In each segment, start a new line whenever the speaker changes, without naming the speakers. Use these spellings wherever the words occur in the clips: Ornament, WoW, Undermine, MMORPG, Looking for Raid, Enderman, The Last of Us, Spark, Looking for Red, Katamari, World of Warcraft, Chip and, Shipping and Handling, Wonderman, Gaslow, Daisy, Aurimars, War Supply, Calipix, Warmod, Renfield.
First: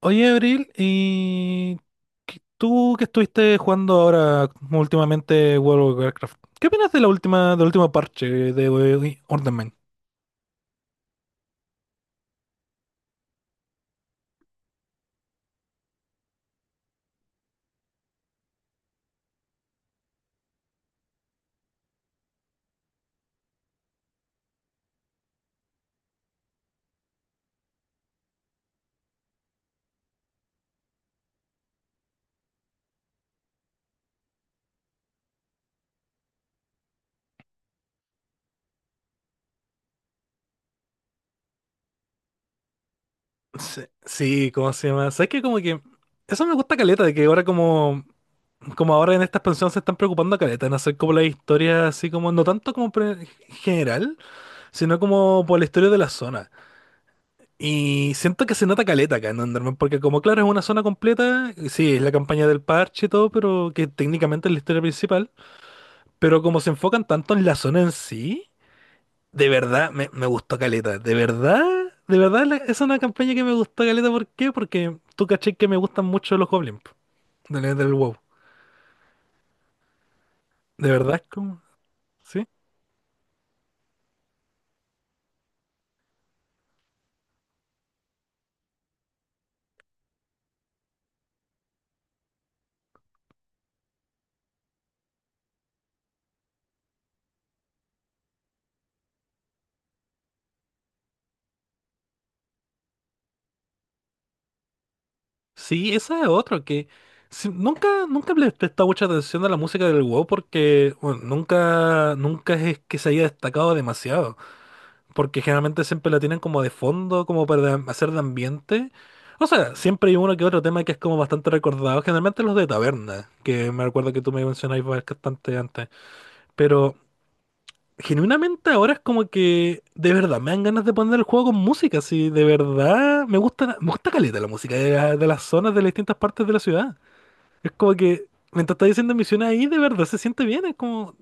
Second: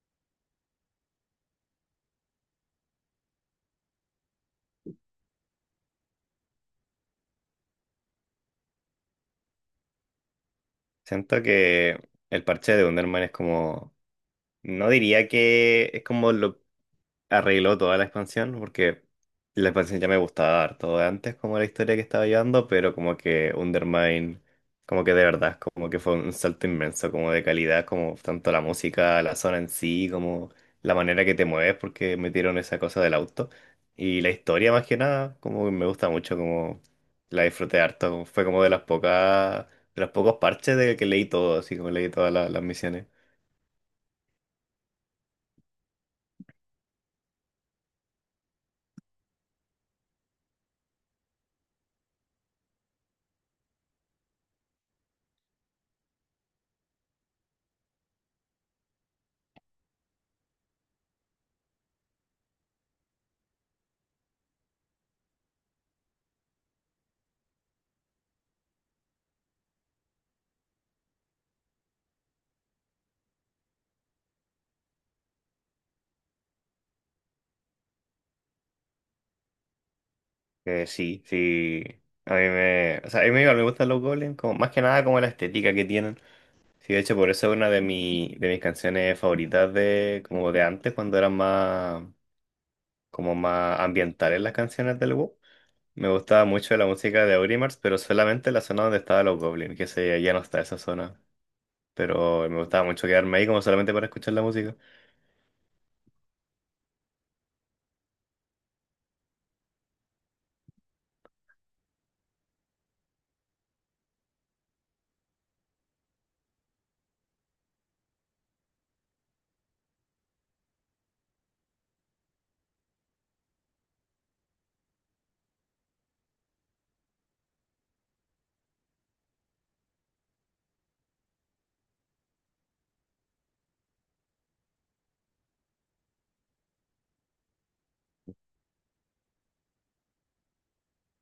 Oye, Abril, y tú que estuviste jugando ahora últimamente World of Warcraft, ¿qué opinas de la última, del último parche de Ornament?
Siento que el parche de Wonderman es como no diría que es como lo arregló toda la expansión, porque la expansión ya me gustaba harto de antes, como la historia que estaba llevando, pero como que Undermine, como que de verdad, como que fue un salto inmenso, como de calidad, como tanto la música, la zona en sí, como la manera que te mueves, porque metieron esa cosa del auto. Y la historia más que nada, como que me gusta mucho, como la disfruté harto, como fue como de las pocas, de los pocos parches de que leí todo, así como leí todas las misiones.
Sí, sí, ¿cómo se llama? ¿Sabes que como que eso me gusta caleta, de que ahora como ahora en esta expansión se están preocupando caleta en hacer como la historia así como no tanto como general, sino como por la historia de la zona? Y siento que se nota caleta acá en Enderman, porque como claro, es una zona completa, y sí, es la campaña del parche y todo, pero que técnicamente es la historia principal, pero como se enfocan tanto en la zona en sí, de verdad me gustó caleta, de verdad, es una campaña que me gustó caleta. ¿Por qué? Porque tú caché que me gustan mucho los goblins po, del WoW, de verdad
Sí,
es como,
sí. A mí
¿sí?
me, o sea, a mí igual me gustan los golems, como, más que nada como la estética que tienen. Sí, de hecho, por eso es una de, mi, de mis canciones favoritas de, como de antes, cuando eran más, como más ambientales las canciones del WoW. Me gustaba mucho la música de Aurimars, pero solamente la zona donde estaban los goblins, que se, ya no está esa zona. Pero me gustaba mucho quedarme ahí como solamente para escuchar la música.
Sí, esa es otra que nunca le he prestado mucha atención a la música del WoW porque bueno, nunca es que se haya destacado demasiado. Porque generalmente siempre la tienen como de fondo, como para hacer de ambiente. O sea, siempre hay uno que otro tema que es como bastante recordado. Generalmente los de taberna, que me recuerdo que tú me mencionabas bastante antes. Pero genuinamente ahora es como que de verdad me dan ganas de poner el juego con música. Si de verdad me gusta caleta la música de, de las zonas de las distintas partes de la ciudad. Es como que mientras está diciendo misiones ahí, de verdad se siente bien. Es como,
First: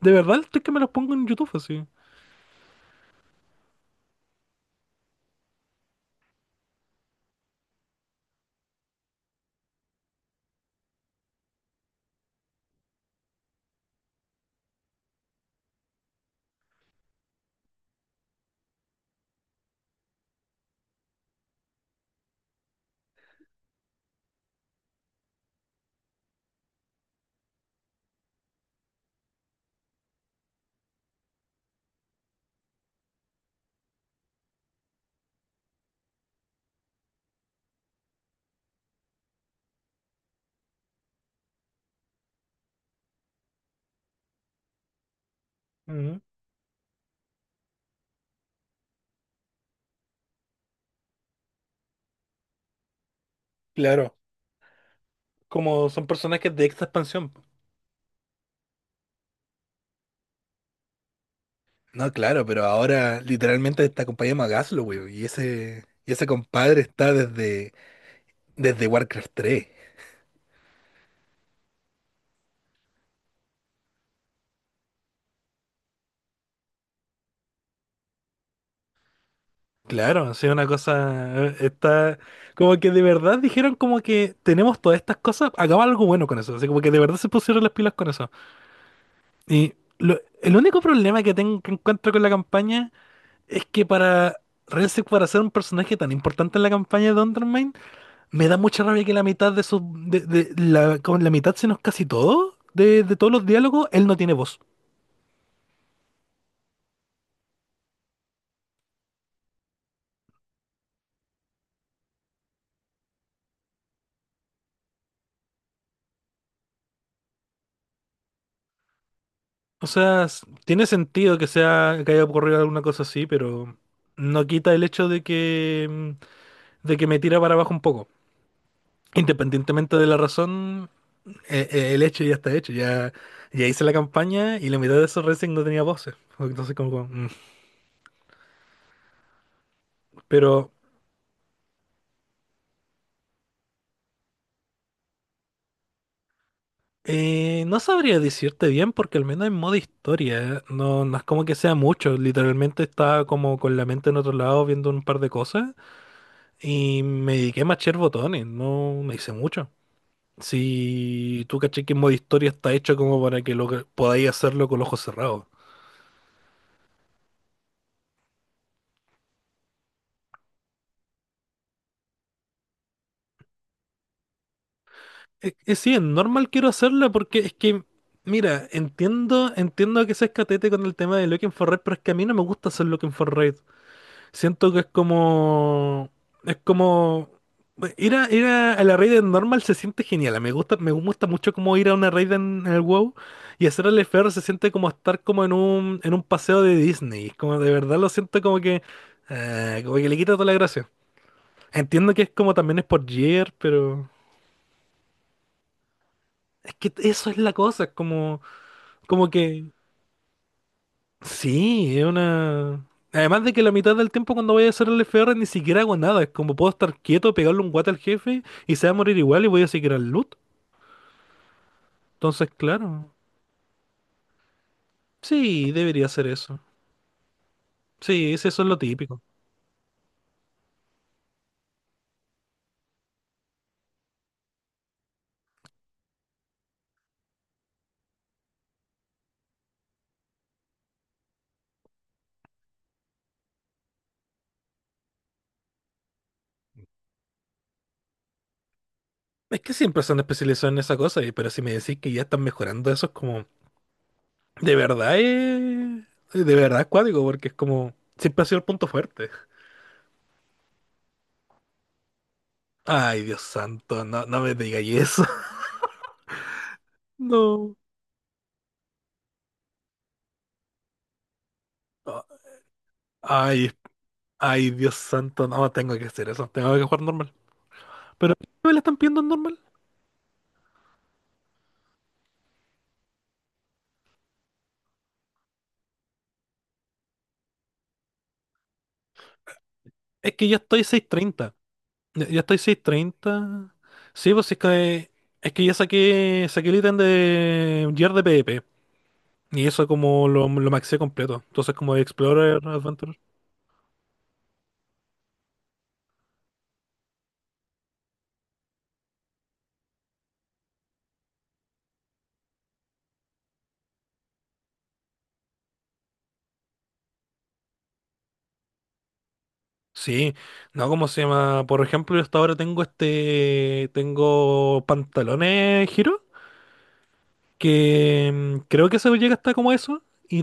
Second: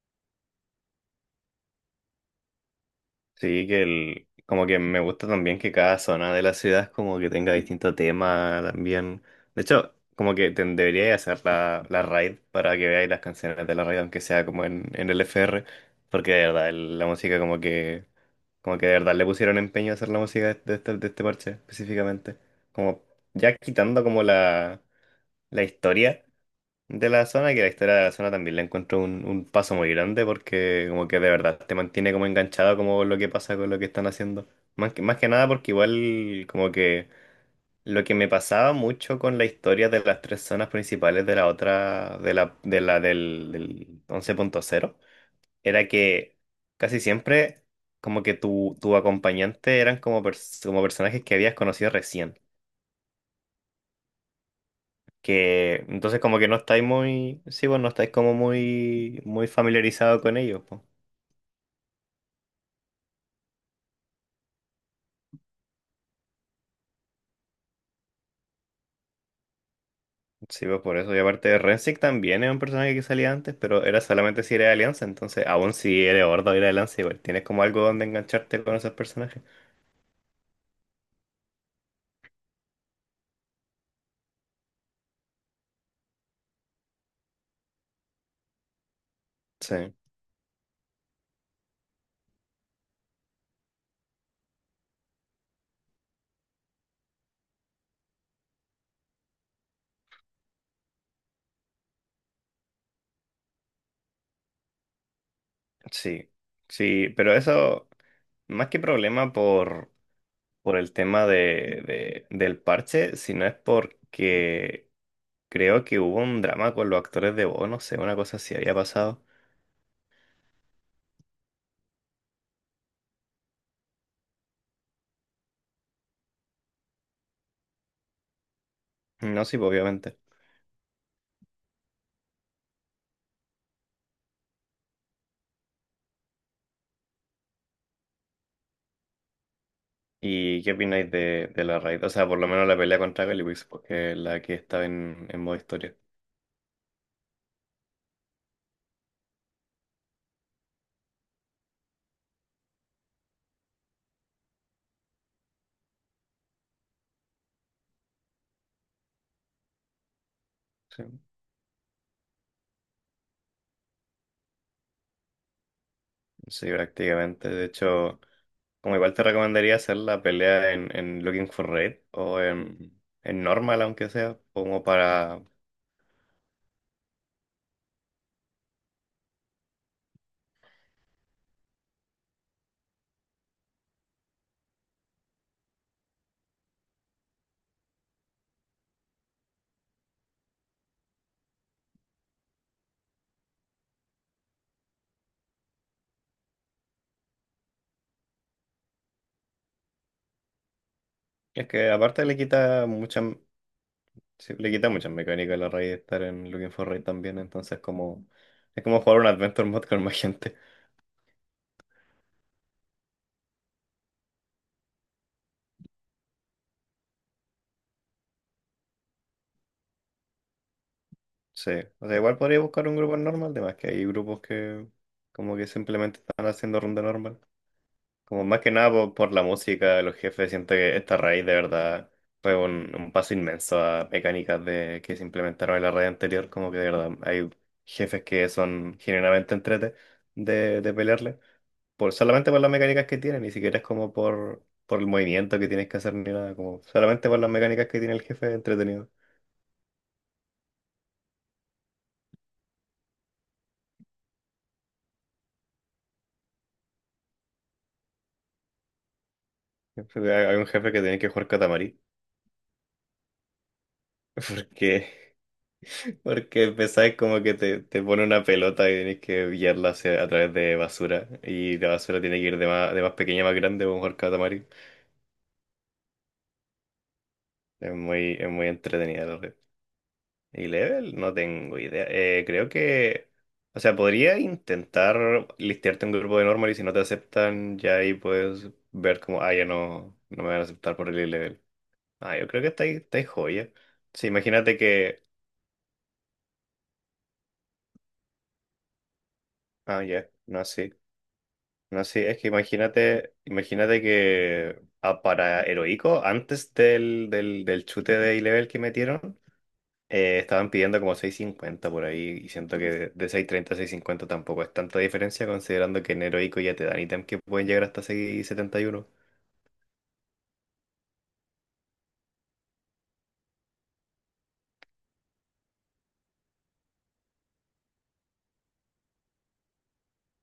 de verdad estoy que me los pongo en YouTube así.
Sí, que el, como que me gusta también que cada zona de la ciudad como que tenga distinto tema también. De hecho, como que te, debería hacer la, la raid para que veáis las canciones de la raid, aunque sea como en el FR, porque de verdad la música como que de verdad le pusieron empeño a hacer la música de este parche específicamente. Como ya quitando como la historia de la zona, que la historia de la zona también la encuentro un paso muy grande porque como que de verdad te mantiene como enganchado como lo que pasa con lo que están haciendo. Más que nada porque igual como que lo que me pasaba mucho con la historia de las tres zonas principales de la otra, de la del, del 11.0 era
Ujú.
que casi siempre como que tu acompañante eran como, como personajes que habías conocido recién.
Claro,
Que
como son
entonces como que
personajes
no
de esta
estáis
expansión.
muy, sí, pues no estáis como muy, muy familiarizado con ellos, pues.
No, claro, pero ahora literalmente esta compañía llama Gaslow, y ese compadre está desde Warcraft 3.
Sí, pues por eso. Y aparte, de Rensic también era un personaje que salía antes, pero era solamente si era de Alianza, entonces aún si eres Horda o era de Alianza, igual tienes como algo donde engancharte con esos personajes.
Claro, sí, una cosa está como que de verdad dijeron como que tenemos todas estas cosas, hagamos algo bueno con eso, así como que de verdad se pusieron las pilas con eso. Y
Sí,
el único problema que tengo que encuentro con la campaña es que para Renfield, para ser un personaje tan importante en la campaña de Undermine, me da mucha rabia que la mitad de su... De, con la mitad, sino casi todo, de todos los diálogos, él no tiene voz.
sí, sí, pero eso, más que problema por el tema de, del parche, sino es porque creo que hubo un drama con los actores de voz, no sé, una cosa así había pasado.
O sea, tiene sentido que sea, que haya ocurrido alguna cosa así, pero no quita el hecho de que, de que me tira para abajo un poco.
No, sí, pues,
Independientemente de la
obviamente.
razón, el hecho ya está hecho. Ya, ya hice la campaña y la mitad de esos Renfield no tenía voces. Entonces, como.
¿Y
Pero
qué opináis de la raid? O sea, por lo menos la pelea contra Calipix, porque es la que estaba en modo historia.
No sabría decirte bien porque al menos en modo historia ¿eh? No es como que sea mucho, literalmente estaba como con la mente en otro lado viendo un par de cosas y me dediqué a machar botones, no me hice mucho.
Sí,
Si tú caché que en modo historia está hecho como para que podáis hacerlo con los ojos cerrados.
sí, prácticamente. De hecho, como igual te recomendaría hacer la pelea en Looking for Raid o en Normal, aunque sea, como para...
Es normal quiero hacerla porque es que, mira, entiendo que seas catete con el tema de Looking for Red, pero es que a mí no me gusta hacer Looking for Red. Siento que es como. Es como. A la raid en normal se siente genial. Me gusta mucho como ir a una raid en el WoW y hacer el FR se siente como estar como en en un paseo de Disney. Como de verdad lo siento como que. Como que le quita toda la gracia.
Es que
Entiendo que
aparte
es
le
como también es
quita
por
mucha,
gear pero.
sí, le quita muchas mecánicas a la raid estar en Looking
Es
for
que
Raid
eso es
también,
la
entonces
cosa. Es
como...
como.
Es como jugar un
Como
Adventure
que.
Mod con más gente.
Sí, es una... Además de que la mitad del tiempo cuando voy a hacer el F. R. ni siquiera hago nada. Es como puedo estar quieto, pegarle un guate al jefe y se va a morir igual y voy a seguir al loot.
Sí, o sea, igual
Entonces,
podría buscar un
claro.
grupo normal, además que hay grupos que como que
Sí, debería
simplemente
ser
están
eso.
haciendo ronda normal.
Sí,
Como
sí,
más
eso es
que
lo
nada por,
típico.
por la música, los jefes, siento que esta raíz de verdad fue un paso inmenso a mecánicas de, que se implementaron en la raid anterior, como que de verdad hay jefes que son genuinamente entrete de pelearle, por, solamente por las mecánicas que tienen, ni siquiera es como por el movimiento que tienes que hacer ni nada, como solamente por las mecánicas que tiene el jefe es entretenido.
Es que siempre se han especializado en esa cosa, pero si me decís que ya están mejorando eso es como... De verdad es... De verdad es cuático, porque es como... Siempre ha sido el punto fuerte.
Hay un jefe que tiene que jugar Katamari.
Ay, Dios santo, no me digáis eso.
Que Porque empezáis como que
No.
te pone una pelota y tenéis que guiarla hacia- a través de basura. Y la basura tiene que ir de más pequeña a más
Ay,
grande, o mejor catamari.
Ay, Dios santo, no, tengo que hacer eso, tengo que jugar normal. Pero, ¿qué
Es muy
me la están pidiendo
entretenida
en
la red.
normal?
Y level, no tengo idea. Creo que. O sea, podría intentar listearte un grupo de normal y si no te aceptan, ya ahí puedes ver como, ah, ya no,
Es
no
que
me
ya
van a
estoy
aceptar por el
630.
level.
Ya
Ah,
ya
yo
estoy
creo que
seiscientos
está ahí joya.
treinta.
Sí,
Sí, pues si es
imagínate
que,
que.
es que ya saqué, saqué el ítem de Gear de PvP. Y eso
Ah,
como
ya, no,
lo
sí.
maxé completo. Entonces como de
No sé, es que
Explorer Adventure.
imagínate, imagínate que ah, para Heroico, antes del, del, del chute de A-Level que metieron, estaban pidiendo como seis cincuenta por ahí, y siento que de seis treinta a seis cincuenta tampoco es tanta diferencia, considerando que en Heroico ya te dan ítems que pueden llegar hasta 671.
Sí, no, ¿cómo se llama? Por ejemplo, yo hasta ahora tengo este, tengo pantalones giro, que creo que eso llega hasta como eso. Y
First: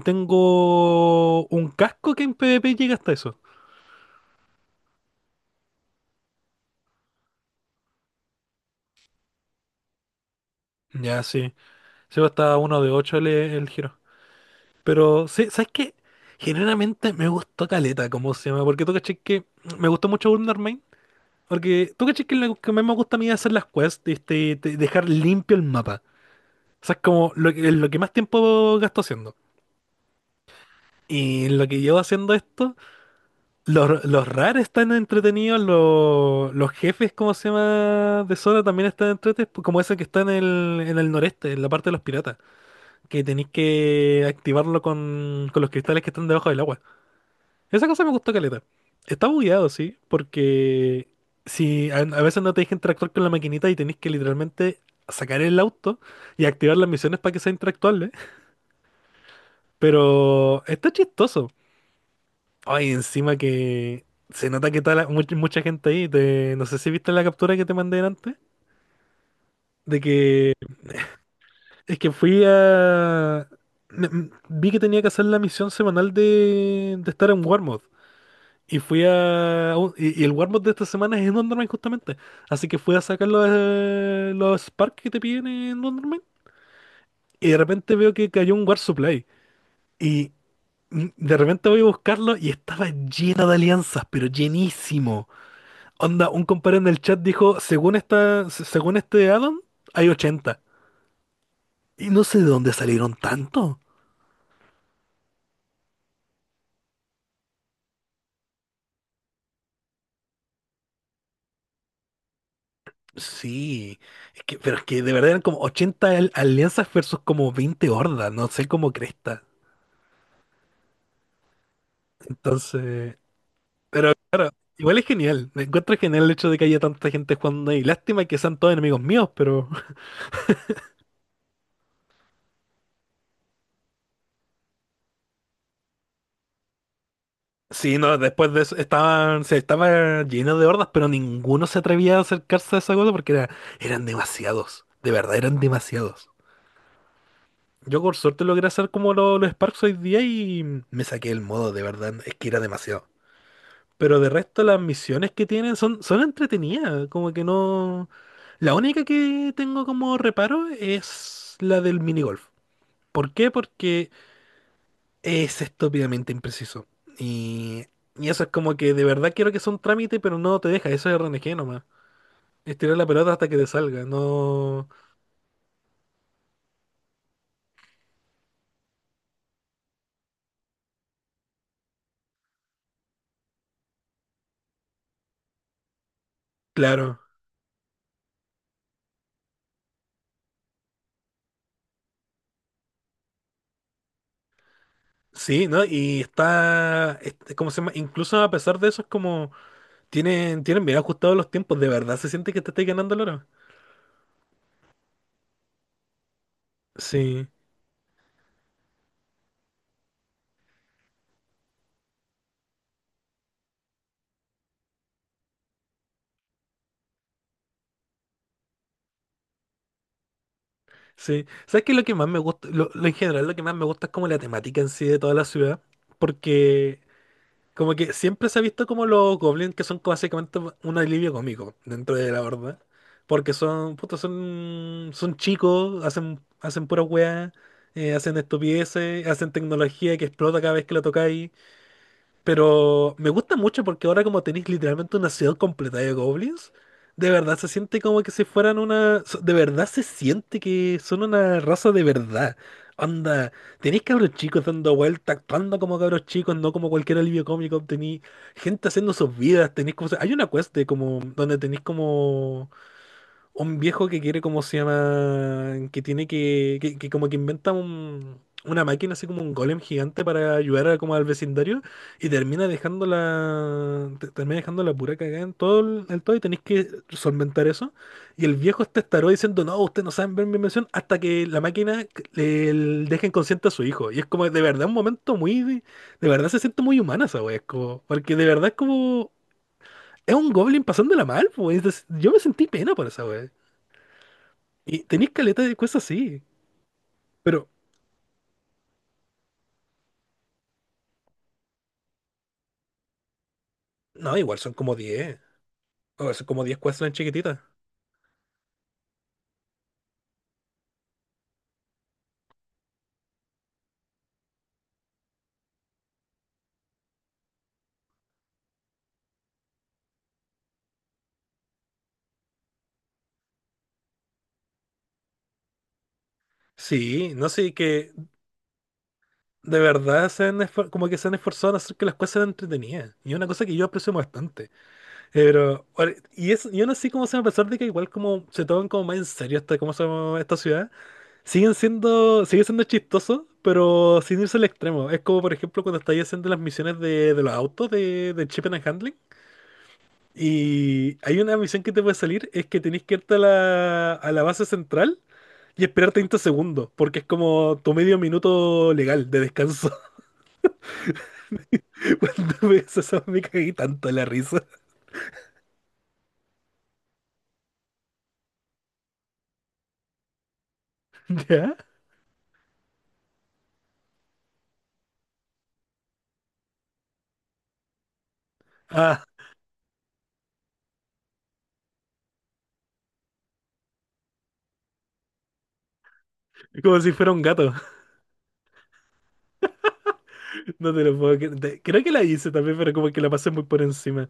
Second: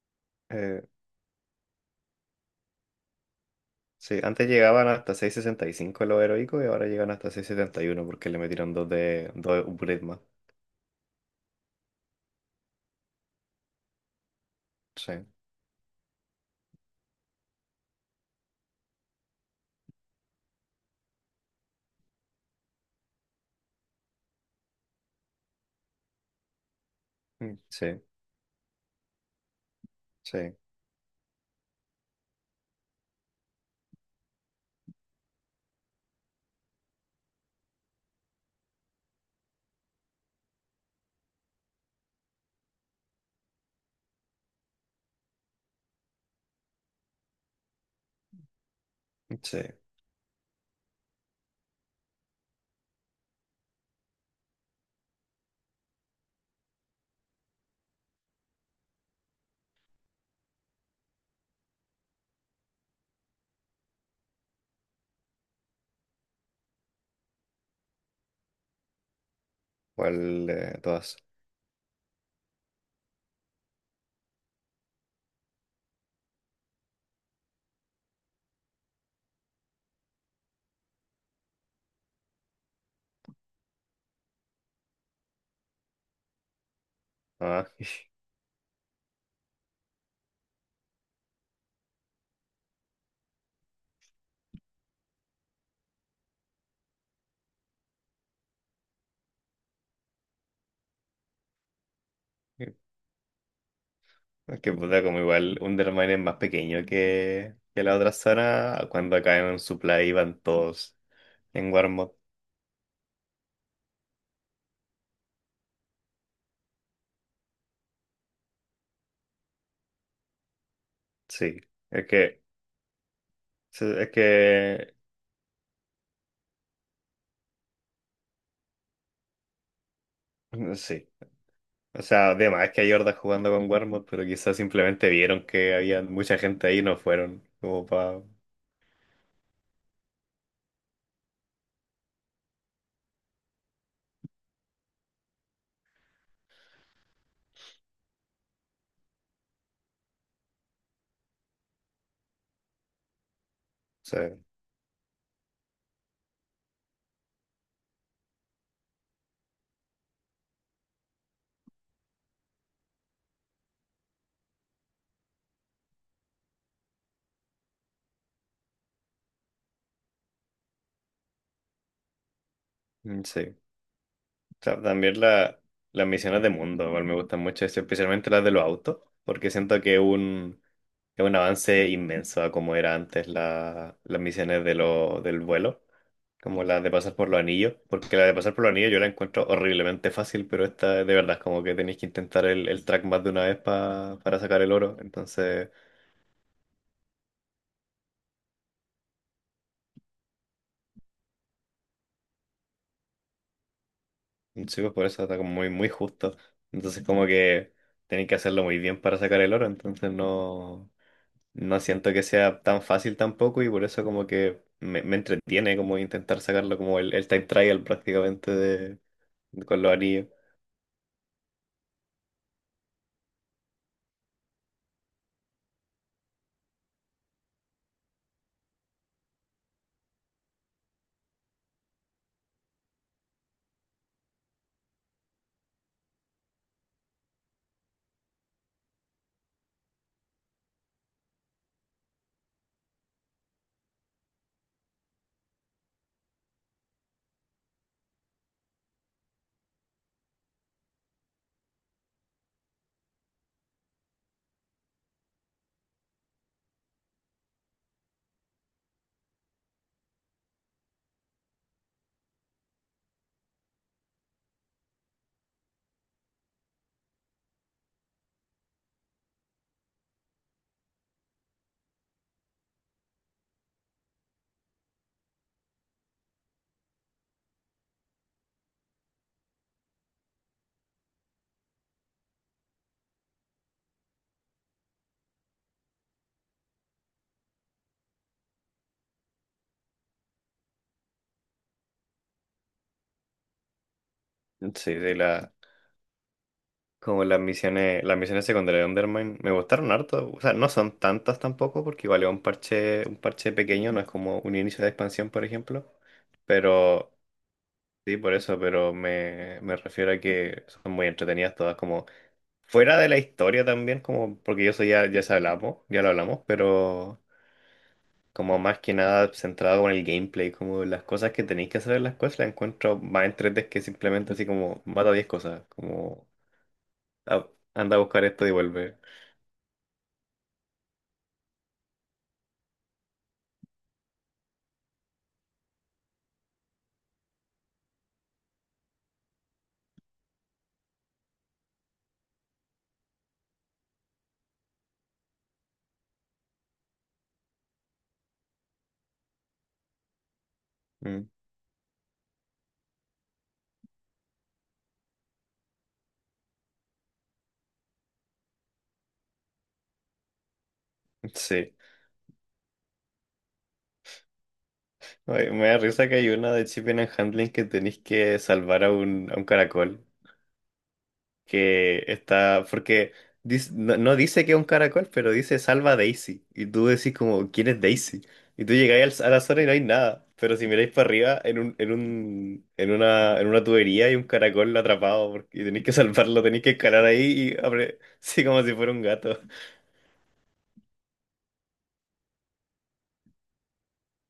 Eh,
tengo un casco que en PvP llega hasta eso.
sí, antes llegaban hasta 665 los Heroicos y ahora llegan hasta seis setenta y uno porque le metieron dos de dos upgrades más.
Ya, sí. Sí, hasta uno de ocho el giro.
Sí,
Pero, sí, ¿sabes qué? Generalmente me gustó caleta, como se llama, porque tú caché que me gustó mucho Wonder Main. Porque tú caché que lo que más me gusta a mí es hacer las quests, este, dejar limpio el mapa. O sea, es como lo,
mm,
lo que
sí,
más tiempo gasto haciendo.
sí,
Y lo que llevo haciendo esto, los rares están entretenidos, los jefes, cómo se llama, de zona también están entretenidos, como ese que está en el noreste, en la parte de los piratas, que tenéis que activarlo con los cristales que están debajo del agua. Esa cosa me gustó caleta. Está
sí.
bugueado, sí, porque si a veces no te deja interactuar con la maquinita y tenéis que literalmente sacar el auto y activar las misiones para que sea interactuable, pero está chistoso. Ay, encima que se nota que está mucha, mucha gente ahí. No sé si viste la captura que te mandé antes, de
¿Cuál
que
de todas?
es que fui a... Vi que tenía que hacer la misión semanal de estar en Warmod. Y fui a... Y, y el Warmod de esta semana es en Wonderman justamente. Así que fui a sacar los Spark que te piden en Wonderman. Y de
Ah.
repente veo que cayó un War Supply. Y de repente voy a buscarlo y estaba lleno de alianzas, pero llenísimo. Onda, un compadre en el chat dijo, según esta, según este addon, hay 80. Y no sé de dónde salieron tanto.
Es que puta, como igual Undermine es más pequeño que la otra zona. Cuando caen en supply van todos en Warmod.
Sí, es que, pero es que de verdad eran como 80 alianzas versus como 20 hordas, no sé cómo cresta.
Sí. Es que.
Entonces...
Sí, es
Pero claro,
que.
igual es genial. Me encuentro genial el hecho de que haya tanta gente jugando ahí. Lástima que sean todos enemigos míos, pero
Mm, sí. O sea, además es que hay hordas jugando con Warmod, pero quizás simplemente vieron que había mucha gente ahí y no fueron. Como
sí, no,
para.
después de eso estaban, se estaba lleno de hordas, pero ninguno se atrevía a acercarse a esa cosa porque era, eran demasiados. De verdad, eran demasiados. Yo por suerte logré hacer como los Sparks hoy día y me saqué el modo, de verdad, es que era demasiado. Pero de resto las misiones que tienen son, son entretenidas, como que no... La única que tengo como reparo es la del minigolf. ¿Por qué? Porque es estúpidamente impreciso. Y, y eso es como que de verdad quiero que sea un trámite, pero no te deja. Eso es RNG nomás. Estirar la pelota hasta
Sí.
que te salga. No.
También las misiones de mundo, igual me gustan mucho, eso, especialmente las de los autos, porque siento que es un avance inmenso a como era antes las misiones de lo, del vuelo, como las de pasar
Claro.
por los anillos, porque la de pasar por los anillos yo la encuentro horriblemente fácil, pero esta de verdad es como que tenéis que intentar el track más de una vez para sacar el oro,
Sí,
entonces...
¿no? ¿Cómo se llama? Incluso a pesar de eso, es como. Tienen, tienen bien ajustados los tiempos. De verdad se siente que te estáis ganando el oro.
Sí, pues por eso está como muy, muy justo. Entonces como
Sí.
que tienen que hacerlo muy bien para sacar el oro, entonces no, no siento que sea tan fácil tampoco y por eso como que me entretiene como intentar sacarlo como el time trial prácticamente de, con los anillos.
Sí. ¿Sabes qué? Es lo que más me gusta. Lo en general, lo que más me gusta es como la temática en sí de toda la ciudad. Porque como que siempre se ha visto como los goblins que son como básicamente un alivio cómico dentro de la horda. Porque son, puta, son chicos, hacen pura weá, hacen estupideces, hacen tecnología que explota cada vez que la tocáis. Pero me gusta mucho porque ahora como tenéis literalmente una ciudad completa de goblins, de verdad se siente como que si fueran una... De verdad se siente que son una raza de verdad. Onda, tenéis cabros chicos dando vueltas, actuando como cabros chicos, no como cualquier alivio cómico. Tenéis gente haciendo sus vidas, tenéis como... Hay una quest de como... donde tenéis como... Un viejo que quiere, ¿cómo se llama? Que tiene que, que como que inventa una máquina, así como un golem gigante para ayudar a- como al vecindario y termina dejando la, termina dejando la pura cagada en todo el, en todo y tenéis que solventar eso. Y el viejo está estaró diciendo, no, usted no saben ver mi invención hasta que la máquina deja inconsciente a su hijo. Y es como de verdad un momento muy, de verdad se siente muy humana esa wea, es como, porque de verdad es como... Es un goblin pasándola mal, pues. Yo me sentí pena por esa wea.
Sí,
Y
de
tenéis
la,
caleta de cosas así.
como
Pero,
las misiones secundarias de Undermine me gustaron harto. O sea, no son tantas tampoco, porque igual es un parche pequeño, no es
no,
como un
igual son
inicio de
como
expansión,
diez,
por ejemplo.
o son como 10
Pero
cuestiones chiquititas.
sí, por eso, pero me refiero a que son muy entretenidas todas, como fuera de la historia también, como porque yo soy ya, ya se hablamos, ya lo hablamos, pero como más que nada centrado con el gameplay, como las cosas que tenéis que hacer en las cosas, las encuentro más entretenidas que simplemente así como mata 10 cosas, como
Sí,
"Ah,
no sé,
anda a
que
buscar esto y vuelve.
de verdad como que se han esforzado en hacer que las cosas sean entretenidas. Y es una cosa que yo aprecio bastante. Pero, yo no sé cómo se va a pesar de que igual como se toman como más en serio esta, cómo se llama esta ciudad, sigue siendo chistoso, pero sin irse al extremo. Es como por ejemplo cuando estáis haciendo las misiones de los autos de Chip and... Y
Mm,
hay una misión que te puede salir, es que tenés que irte a la base central y esperar 30 segundos, porque es como tu medio minuto legal de descanso.
sí.
Cuando ves eso me caí tanto en la risa.
Oye, me da risa que hay una de Shipping and Handling que tenéis que salvar a un caracol
¿Ya?
que está, porque no, no dice que es un caracol, pero dice salva a Daisy. Y tú decís como, ¿quién es Daisy? Y tú llegáis
Ah,
a la zona y no hay nada. Pero si miráis para arriba, en un, en un, en una tubería hay un caracol atrapado porque, y tenéis que salvarlo, tenéis que
como
escalar
si fuera un
ahí y
gato.
abre, sí, como si fuera un gato.
No te lo puedo Creo que la hice también, pero como que la pasé muy por encima.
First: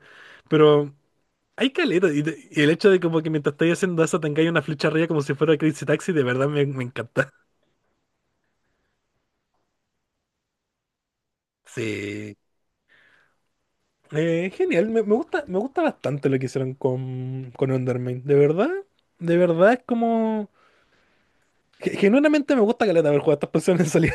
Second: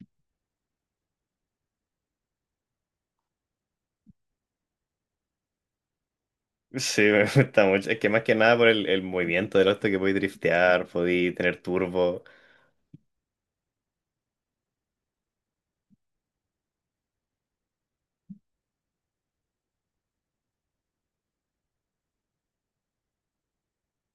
Pero hay caleta. Y, y el hecho de como que mientras estáis haciendo eso tengáis una flecha arriba como si fuera Crazy Taxi, de verdad me
Sí, me
encanta.
gusta mucho. Es que más que nada por el movimiento del auto que podéis driftear, podéis tener turbo.
Sí. Genial, me gusta bastante lo que hicieron con Undermine. De verdad es como. Genuinamente me gusta caleta haber jugado a estas personas.